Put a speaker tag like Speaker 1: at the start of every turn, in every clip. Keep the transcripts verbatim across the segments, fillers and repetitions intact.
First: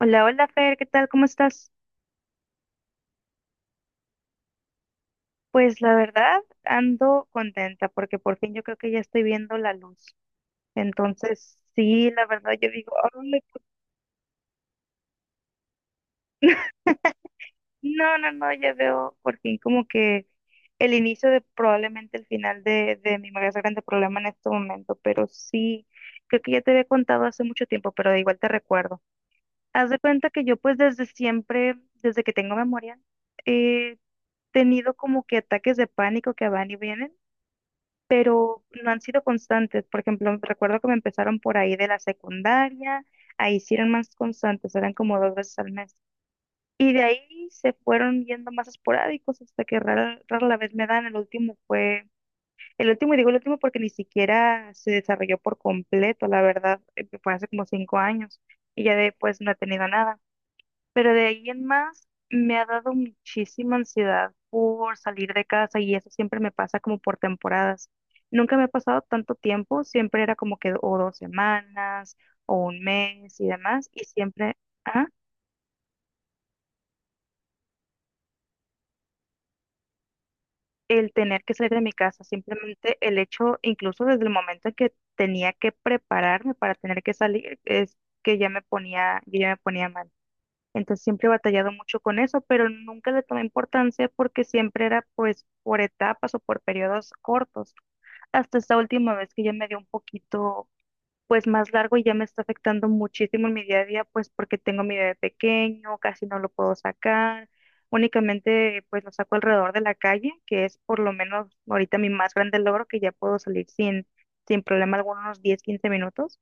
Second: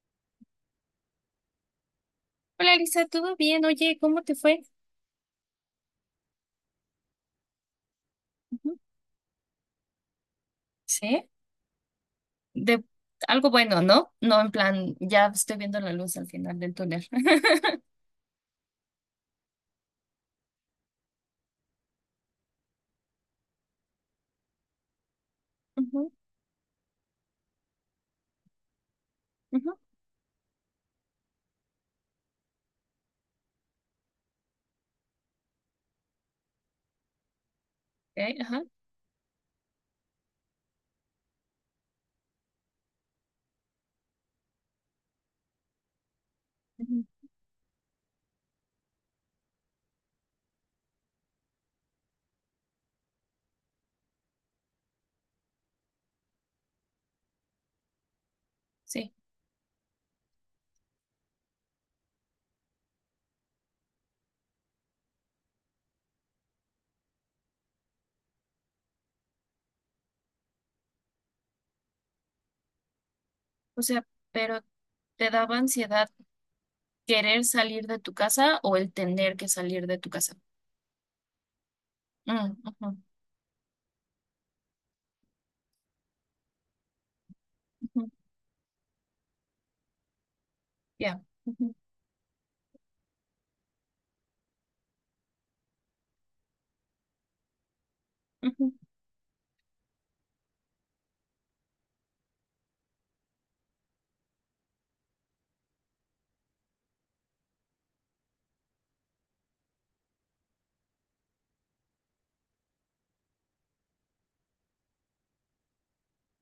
Speaker 1: Hola, hola Fer, ¿qué tal? ¿Cómo estás?
Speaker 2: Hola, Lisa, ¿todo bien? Oye, ¿cómo te fue?
Speaker 1: Pues la verdad, ando contenta porque por fin yo creo
Speaker 2: Ujú.
Speaker 1: que ya estoy viendo la luz.
Speaker 2: ¿Sí?
Speaker 1: Entonces, sí, la verdad yo
Speaker 2: De
Speaker 1: digo, "Ay,
Speaker 2: algo
Speaker 1: por-
Speaker 2: bueno, ¿no? No, en plan, ya estoy viendo la luz al final del túnel.
Speaker 1: no, no, no, ya veo por fin como que el inicio de probablemente el final de, de mi más grande problema en este momento. Pero sí,
Speaker 2: Ujú,
Speaker 1: creo que ya te había contado hace mucho tiempo, pero de igual te recuerdo.
Speaker 2: ujú,
Speaker 1: Haz de cuenta que yo, pues, desde siempre, desde que tengo memoria, he tenido como que ataques de pánico que van y vienen,
Speaker 2: ok, ajá,
Speaker 1: pero no han sido constantes. Por ejemplo, recuerdo que me empezaron por ahí de la secundaria, ahí sí eran más constantes, eran como dos veces al mes. Y de
Speaker 2: ujú,
Speaker 1: ahí se fueron yendo más esporádicos hasta que rara, rara la vez me dan. El último fue, el último, y digo el último porque ni siquiera se desarrolló por completo, la verdad, eh, fue hace como cinco años y ya
Speaker 2: sí,
Speaker 1: después no he tenido nada. Pero de ahí en más me ha dado muchísima ansiedad por salir de casa y eso siempre me pasa como por temporadas. Nunca me ha pasado tanto tiempo, siempre era como que o dos semanas o un mes y
Speaker 2: o
Speaker 1: demás, y
Speaker 2: sea,
Speaker 1: siempre
Speaker 2: pero
Speaker 1: ah,
Speaker 2: ¿te daba ansiedad querer salir de tu casa o el tener que salir de tu casa?
Speaker 1: el tener que salir de mi casa,
Speaker 2: Mm, ujú,
Speaker 1: simplemente el hecho, incluso desde el momento en que tenía que prepararme para tener que salir, es
Speaker 2: ujú,
Speaker 1: que ya me ponía, yo ya me ponía mal. Entonces
Speaker 2: ya.
Speaker 1: siempre he batallado
Speaker 2: Ujú,
Speaker 1: mucho con eso, pero nunca le tomé importancia porque siempre era, pues, por etapas o por periodos cortos. Hasta
Speaker 2: ujú,
Speaker 1: esta última vez que ya me dio un poquito, pues, más largo, y ya me está afectando muchísimo en mi día a día, pues porque tengo mi bebé pequeño, casi no lo puedo sacar. Únicamente pues lo saco alrededor de la calle, que es por lo menos ahorita mi más grande logro, que ya puedo salir sin, sin problema algunos diez quince minutos.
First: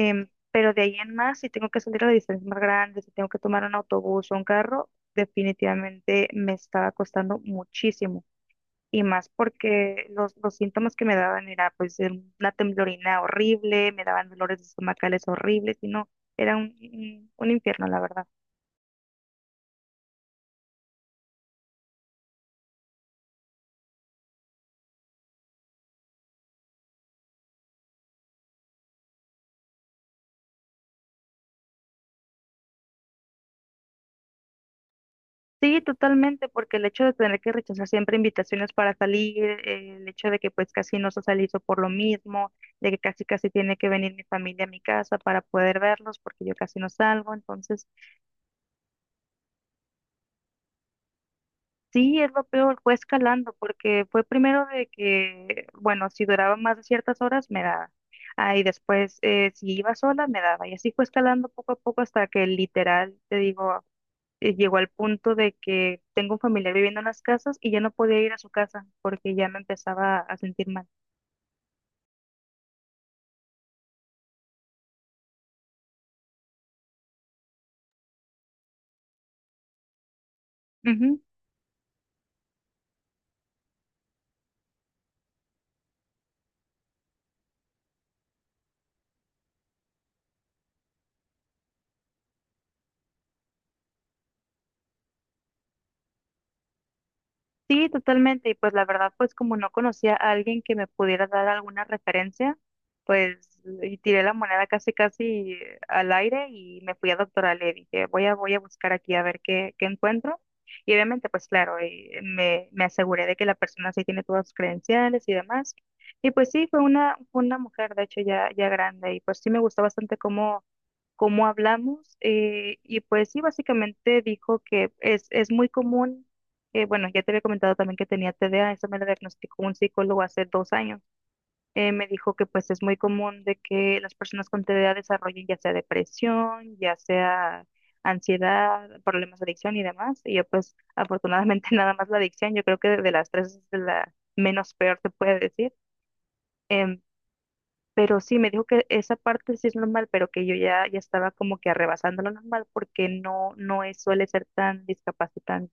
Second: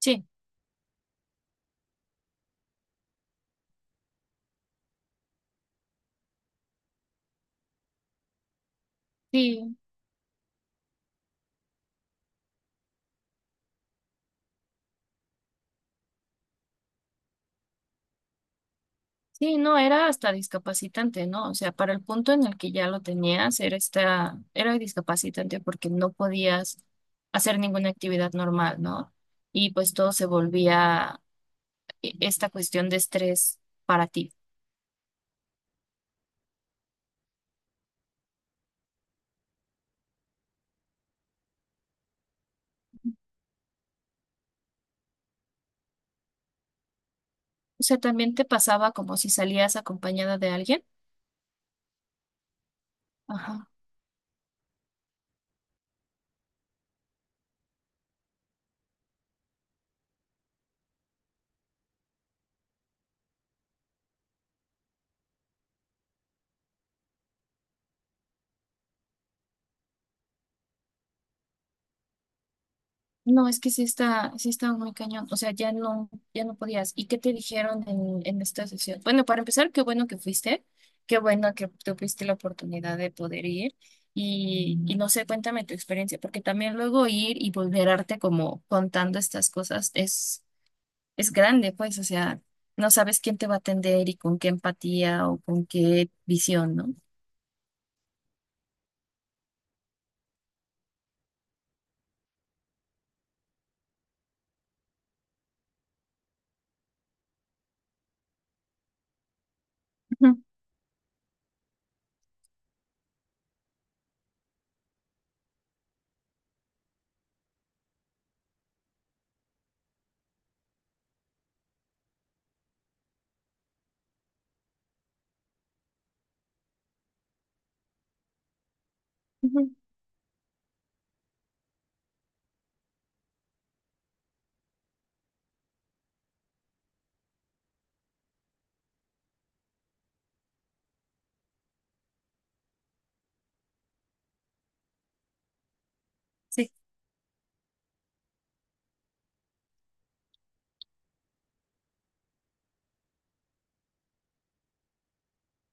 Speaker 2: sí,
Speaker 1: Pero de ahí en más, si tengo que salir a distancias más grandes, si tengo que tomar un autobús o un carro, definitivamente me estaba costando muchísimo. Y más
Speaker 2: sí.
Speaker 1: porque los, los síntomas que me daban era pues em, una temblorina horrible, me daban dolores estomacales horribles y no, era un, un un infierno, la verdad.
Speaker 2: Sí, no, era hasta discapacitante, ¿no? O sea, para el punto en el que ya lo tenías, era esta, era discapacitante porque no podías hacer ninguna actividad normal, ¿no? Y pues todo se volvía e- esta cuestión de estrés para ti.
Speaker 1: Sí, totalmente, porque el hecho de tener que rechazar siempre invitaciones para salir, eh, el hecho de que pues casi no se socializo por lo mismo, de que casi casi tiene que venir mi familia a mi casa para poder verlos, porque yo casi no salgo.
Speaker 2: O
Speaker 1: Entonces
Speaker 2: sea, también te pasaba como si salías acompañada de alguien.
Speaker 1: sí, es lo peor, fue escalando,
Speaker 2: Ajá.
Speaker 1: porque fue primero de que, bueno, si duraba más de ciertas horas, me daba, ah, y después eh, si iba sola, me daba, y así fue escalando poco a poco hasta que literal, te digo, eh, llegó al punto de que tengo un familiar viviendo en las casas y ya no podía ir a su casa porque ya me empezaba a sentir mal.
Speaker 2: No, es que sí está, sí estaba muy cañón. O sea, ya no, ya no podías. ¿Y qué te dijeron en, en esta sesión? Bueno, para empezar, qué bueno que fuiste, qué bueno que tuviste la oportunidad de poder ir. Y, y no sé, cuéntame tu experiencia, porque también luego ir y vulnerarte como contando estas cosas es, es grande, pues, o sea, no sabes quién te va a atender y con qué empatía o con qué visión, ¿no?
Speaker 1: Sí, totalmente. Y pues la verdad, pues como no conocía a alguien que me pudiera dar alguna referencia, pues, y tiré la moneda casi casi al aire y me fui a doctoral. Le dije, voy a, voy a buscar aquí a ver qué, qué
Speaker 2: Ujú,
Speaker 1: encuentro. Y obviamente, pues claro, y me, me aseguré de que la persona sí tiene todas sus credenciales y demás. Y pues sí, fue una, fue una mujer, de hecho, ya, ya grande. Y pues sí, me gustó bastante cómo cómo hablamos, eh, y pues sí, básicamente dijo que es, es muy común. Eh, bueno, ya te había comentado también que tenía T D A. Eso me lo diagnosticó
Speaker 2: ujú.
Speaker 1: un psicólogo hace dos años. Eh, me dijo que pues es muy común de que las personas con T D A desarrollen ya sea depresión, ya sea ansiedad, problemas de adicción y demás. Y yo pues afortunadamente nada más la adicción, yo creo que de las tres es de la menos peor, se puede decir.
Speaker 2: Sí.
Speaker 1: Em, pero sí, me dijo que esa parte sí es normal, pero que yo ya, ya estaba como que arrebasando lo normal porque no, no es, suele ser tan discapacitante.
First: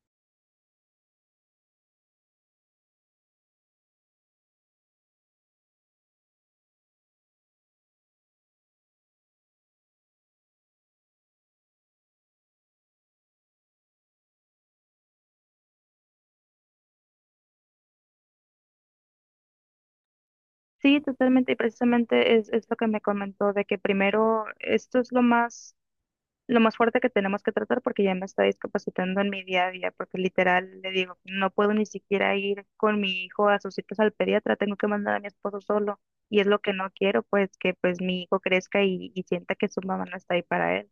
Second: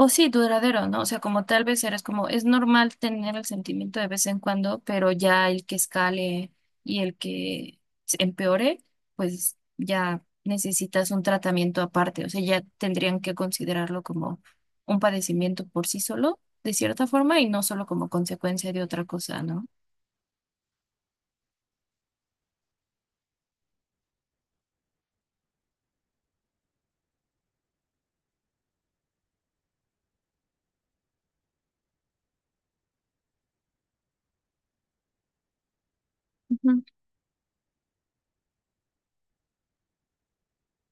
Speaker 2: O sí, duradero, ¿no? O sea, como tal vez eres como, es normal tener el sentimiento de vez en cuando, pero ya el que escale y el que se empeore, pues ya necesitas un tratamiento aparte. O sea, ya tendrían que considerarlo como un padecimiento por sí solo, de cierta forma, y no solo como consecuencia de otra cosa, ¿no?
Speaker 1: Sí, totalmente, y precisamente es, es lo que me comentó, de que primero esto es lo más, lo más fuerte que tenemos que tratar porque ya me está discapacitando en mi día a día, porque literal le digo, no puedo ni siquiera ir con mi hijo a sus citas al pediatra, tengo que mandar a mi esposo solo, y es lo que no quiero, pues que pues mi hijo crezca y, y sienta que su mamá no está ahí para él.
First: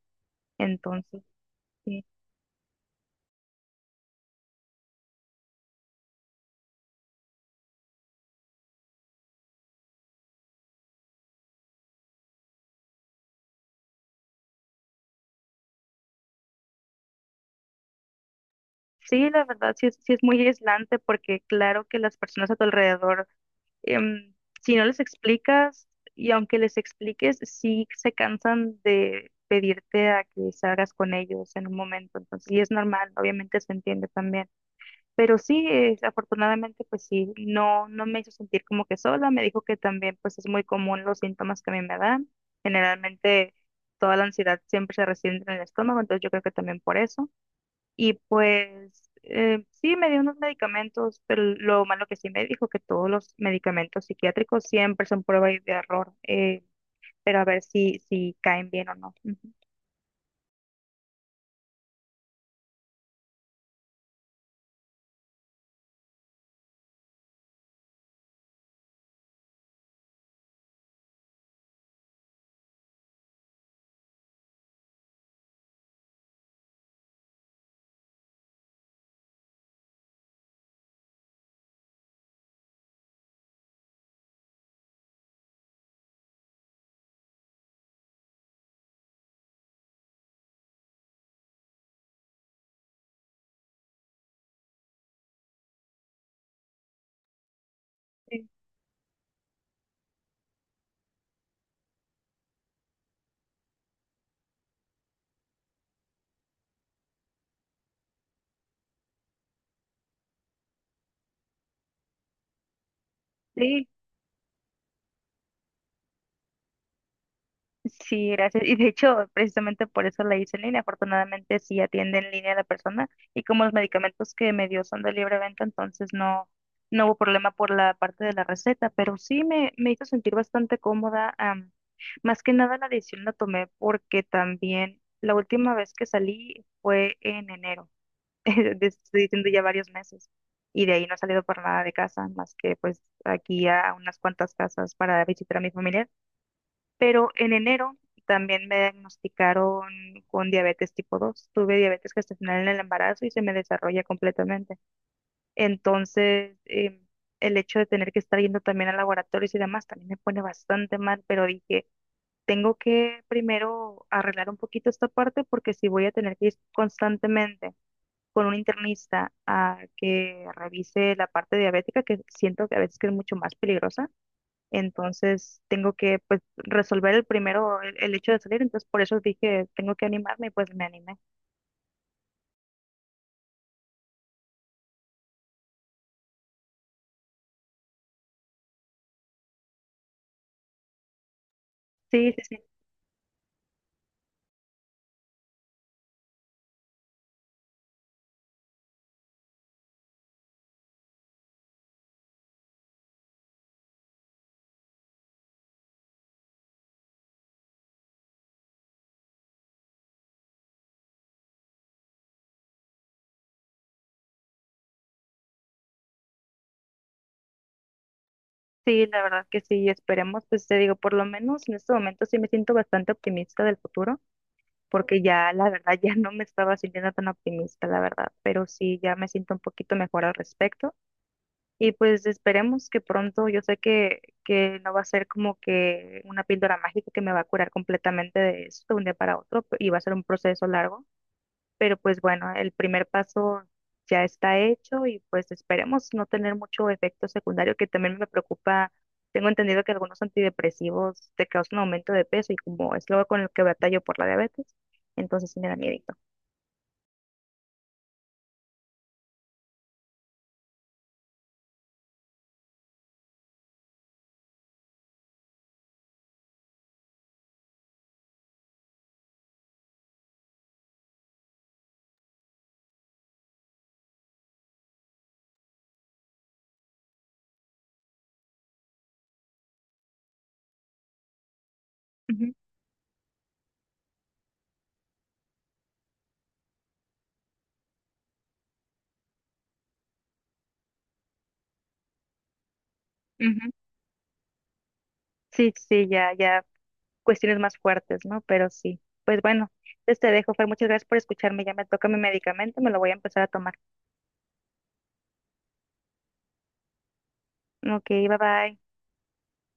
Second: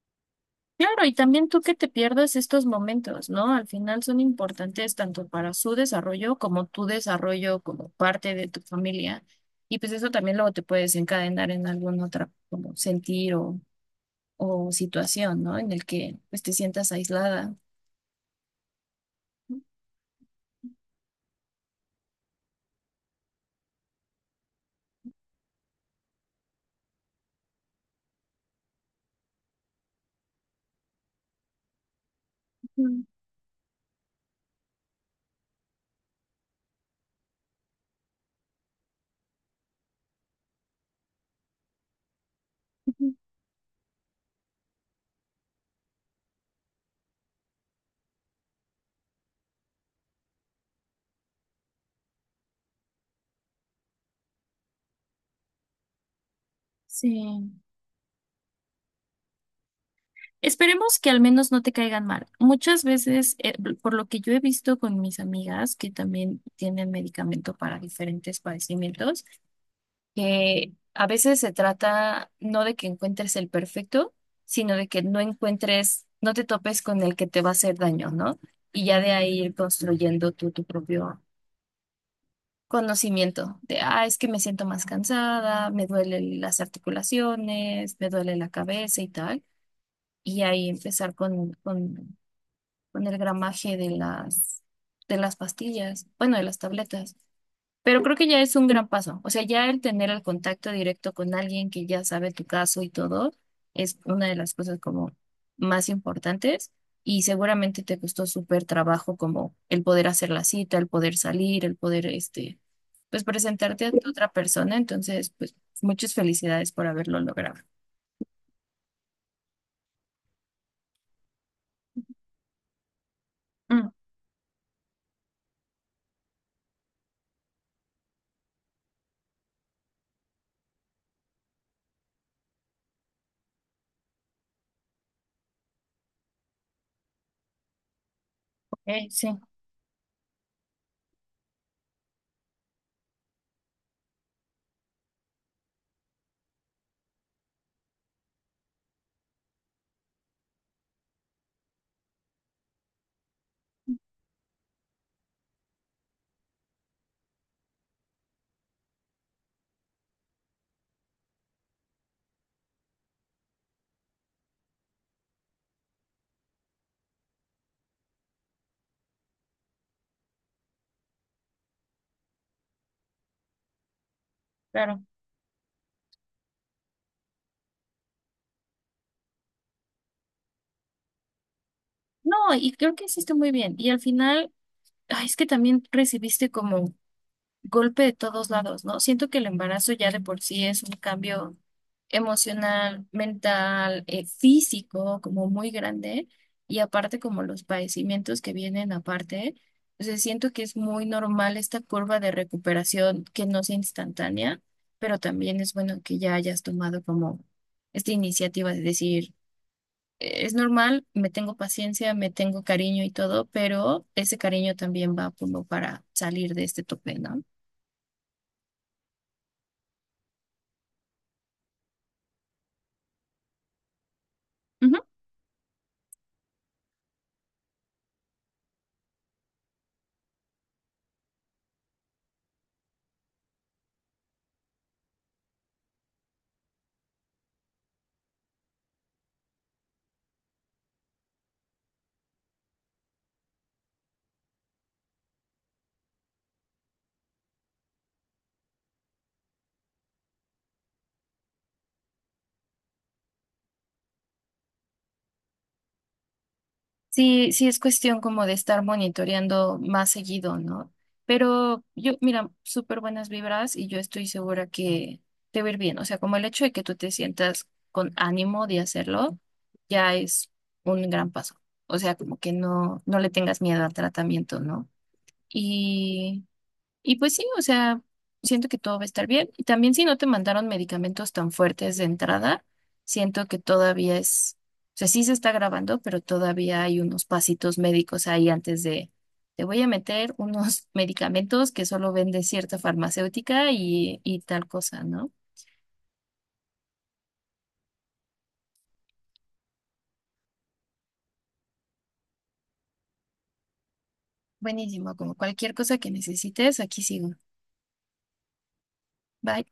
Speaker 2: Claro, y
Speaker 1: Entonces,
Speaker 2: también tú que te
Speaker 1: sí,
Speaker 2: pierdas estos momentos, ¿no? Al final son importantes tanto para su desarrollo como tu desarrollo como parte de tu familia. Y pues eso también luego te puede desencadenar en algún otra como sentir o, o situación, ¿no? En el que pues te sientas aislada.
Speaker 1: sí, la verdad sí es, sí es muy aislante, porque claro que las personas a tu alrededor em, si no les explicas, y aunque les expliques, sí se cansan de pedirte a que salgas con ellos en un momento. Entonces, y es
Speaker 2: Ujú,
Speaker 1: normal, obviamente se entiende también. Pero sí, eh, afortunadamente, pues sí, no, no me hizo sentir como que sola. Me dijo que también, pues es muy común los síntomas que a mí me dan.
Speaker 2: ujú.
Speaker 1: Generalmente, toda la ansiedad siempre se resiente en el estómago, entonces yo creo que también por eso. Y pues eh, sí, me dio unos medicamentos, pero lo malo que sí me dijo que todos los medicamentos psiquiátricos siempre son prueba y de error, eh, pero a
Speaker 2: Sí.
Speaker 1: ver si, si caen bien o no. Ujú.
Speaker 2: Esperemos que al menos no te caigan mal. Muchas veces, eh, por lo que yo he visto con mis amigas que también tienen medicamento para diferentes padecimientos, que a veces se trata no de que encuentres el perfecto, sino de que no encuentres, no te topes con el que te va a hacer daño, ¿no? Y ya de ahí ir construyendo tú tu propio conocimiento de, ah, es que me siento más cansada, me duelen las articulaciones, me duele la cabeza y tal. Y ahí empezar con, con, con el gramaje de las, de las pastillas, bueno, de las tabletas. Pero creo que ya es un gran paso. O sea, ya el tener el contacto directo con alguien que ya sabe tu caso y todo es una de las cosas como más importantes y seguramente te costó súper trabajo como el poder hacer la cita, el poder salir, el poder, este, pues presentarte
Speaker 1: Sí,
Speaker 2: a otra persona. Entonces, pues muchas felicidades por haberlo logrado.
Speaker 1: sí, gracias. Y de hecho, precisamente por eso la hice en línea. Afortunadamente, sí atiende en línea a la persona. Y como los
Speaker 2: Mm,
Speaker 1: medicamentos que me dio son de libre venta, entonces no, no hubo problema por la parte de la receta. Pero sí me, me hizo sentir bastante cómoda. Am, más que nada, la decisión la tomé porque también la última vez que salí fue en enero. Te
Speaker 2: ok,
Speaker 1: estoy
Speaker 2: sí,
Speaker 1: diciendo, ya varios meses. Y de ahí no he salido por nada de casa, más que pues aquí a unas cuantas casas para visitar a mi familia, pero en enero también me diagnosticaron con diabetes tipo dos. Tuve diabetes gestacional en el embarazo y se me desarrolla completamente. Entonces, em, el hecho de tener que estar yendo también a laboratorios y demás también me pone bastante mal, pero dije, tengo que primero arreglar un poquito esta parte, porque si voy a tener que ir constantemente con un internista a que revise la parte diabética, que siento que a veces que es mucho más peligrosa,
Speaker 2: claro.
Speaker 1: entonces tengo que, pues, resolver el primero el, el hecho de salir, entonces por eso dije, tengo que animarme y pues me animé.
Speaker 2: No, y creo que hiciste muy bien. Y al final, ay, es que también recibiste como golpe de todos lados, ¿no? Siento que el embarazo ya de por sí es un cambio
Speaker 1: Sí, sí, sí,
Speaker 2: emocional, mental, eh, físico, como muy grande, y aparte como los padecimientos que vienen aparte, o sea, siento que es muy normal esta curva de recuperación que no sea instantánea, pero también es bueno que ya hayas tomado como esta iniciativa de decir, "Eh, es normal, me tengo paciencia, me tengo cariño y todo, pero ese cariño también va como para salir de este tope, ¿no?"
Speaker 1: sí, la verdad que sí, esperemos, pues te digo, por lo menos en este momento sí me siento bastante optimista del futuro, porque ya la verdad ya no me estaba sintiendo tan optimista, la verdad, pero sí ya me siento un poquito mejor al respecto. Y pues esperemos que pronto, yo sé que, que no va a ser como que una píldora mágica que me va a curar completamente de esto de un día para otro y va a ser un proceso largo, pero pues, bueno, el primer paso ya está hecho, y pues esperemos no tener mucho efecto secundario, que también me preocupa. Tengo entendido que algunos antidepresivos te causan aumento de peso, y como es lo con el que batallo por la diabetes, entonces sí me da miedito.
Speaker 2: Sí, sí es cuestión como de estar monitoreando más seguido, ¿no? Pero yo, mira, súper buenas vibras y yo estoy segura que te va a ir bien. O sea, como el hecho de que tú te sientas con ánimo de hacerlo, ya es un gran paso. O sea, como que no, no le tengas miedo al tratamiento, ¿no? Y pues sí, o sea, siento que todo va a estar bien. Y también si no te mandaron medicamentos tan fuertes de
Speaker 1: Ujú,
Speaker 2: entrada, siento que todavía es, o sea, sí se está grabando, pero todavía hay unos pasitos médicos ahí antes de, te voy a meter unos medicamentos que solo vende cierta
Speaker 1: ujú.
Speaker 2: farmacéutica y, y tal cosa, ¿no?
Speaker 1: Sí, sí, ya, ya cuestiones más fuertes, ¿no? Pero sí. Pues bueno, entonces te dejo, Fer, muchas gracias por escucharme. Ya me toca mi medicamento, me lo voy a empezar a tomar.
Speaker 2: Buenísimo, como cualquier cosa que necesites, aquí sigo.
Speaker 1: Ok, bye bye.
Speaker 2: Bye.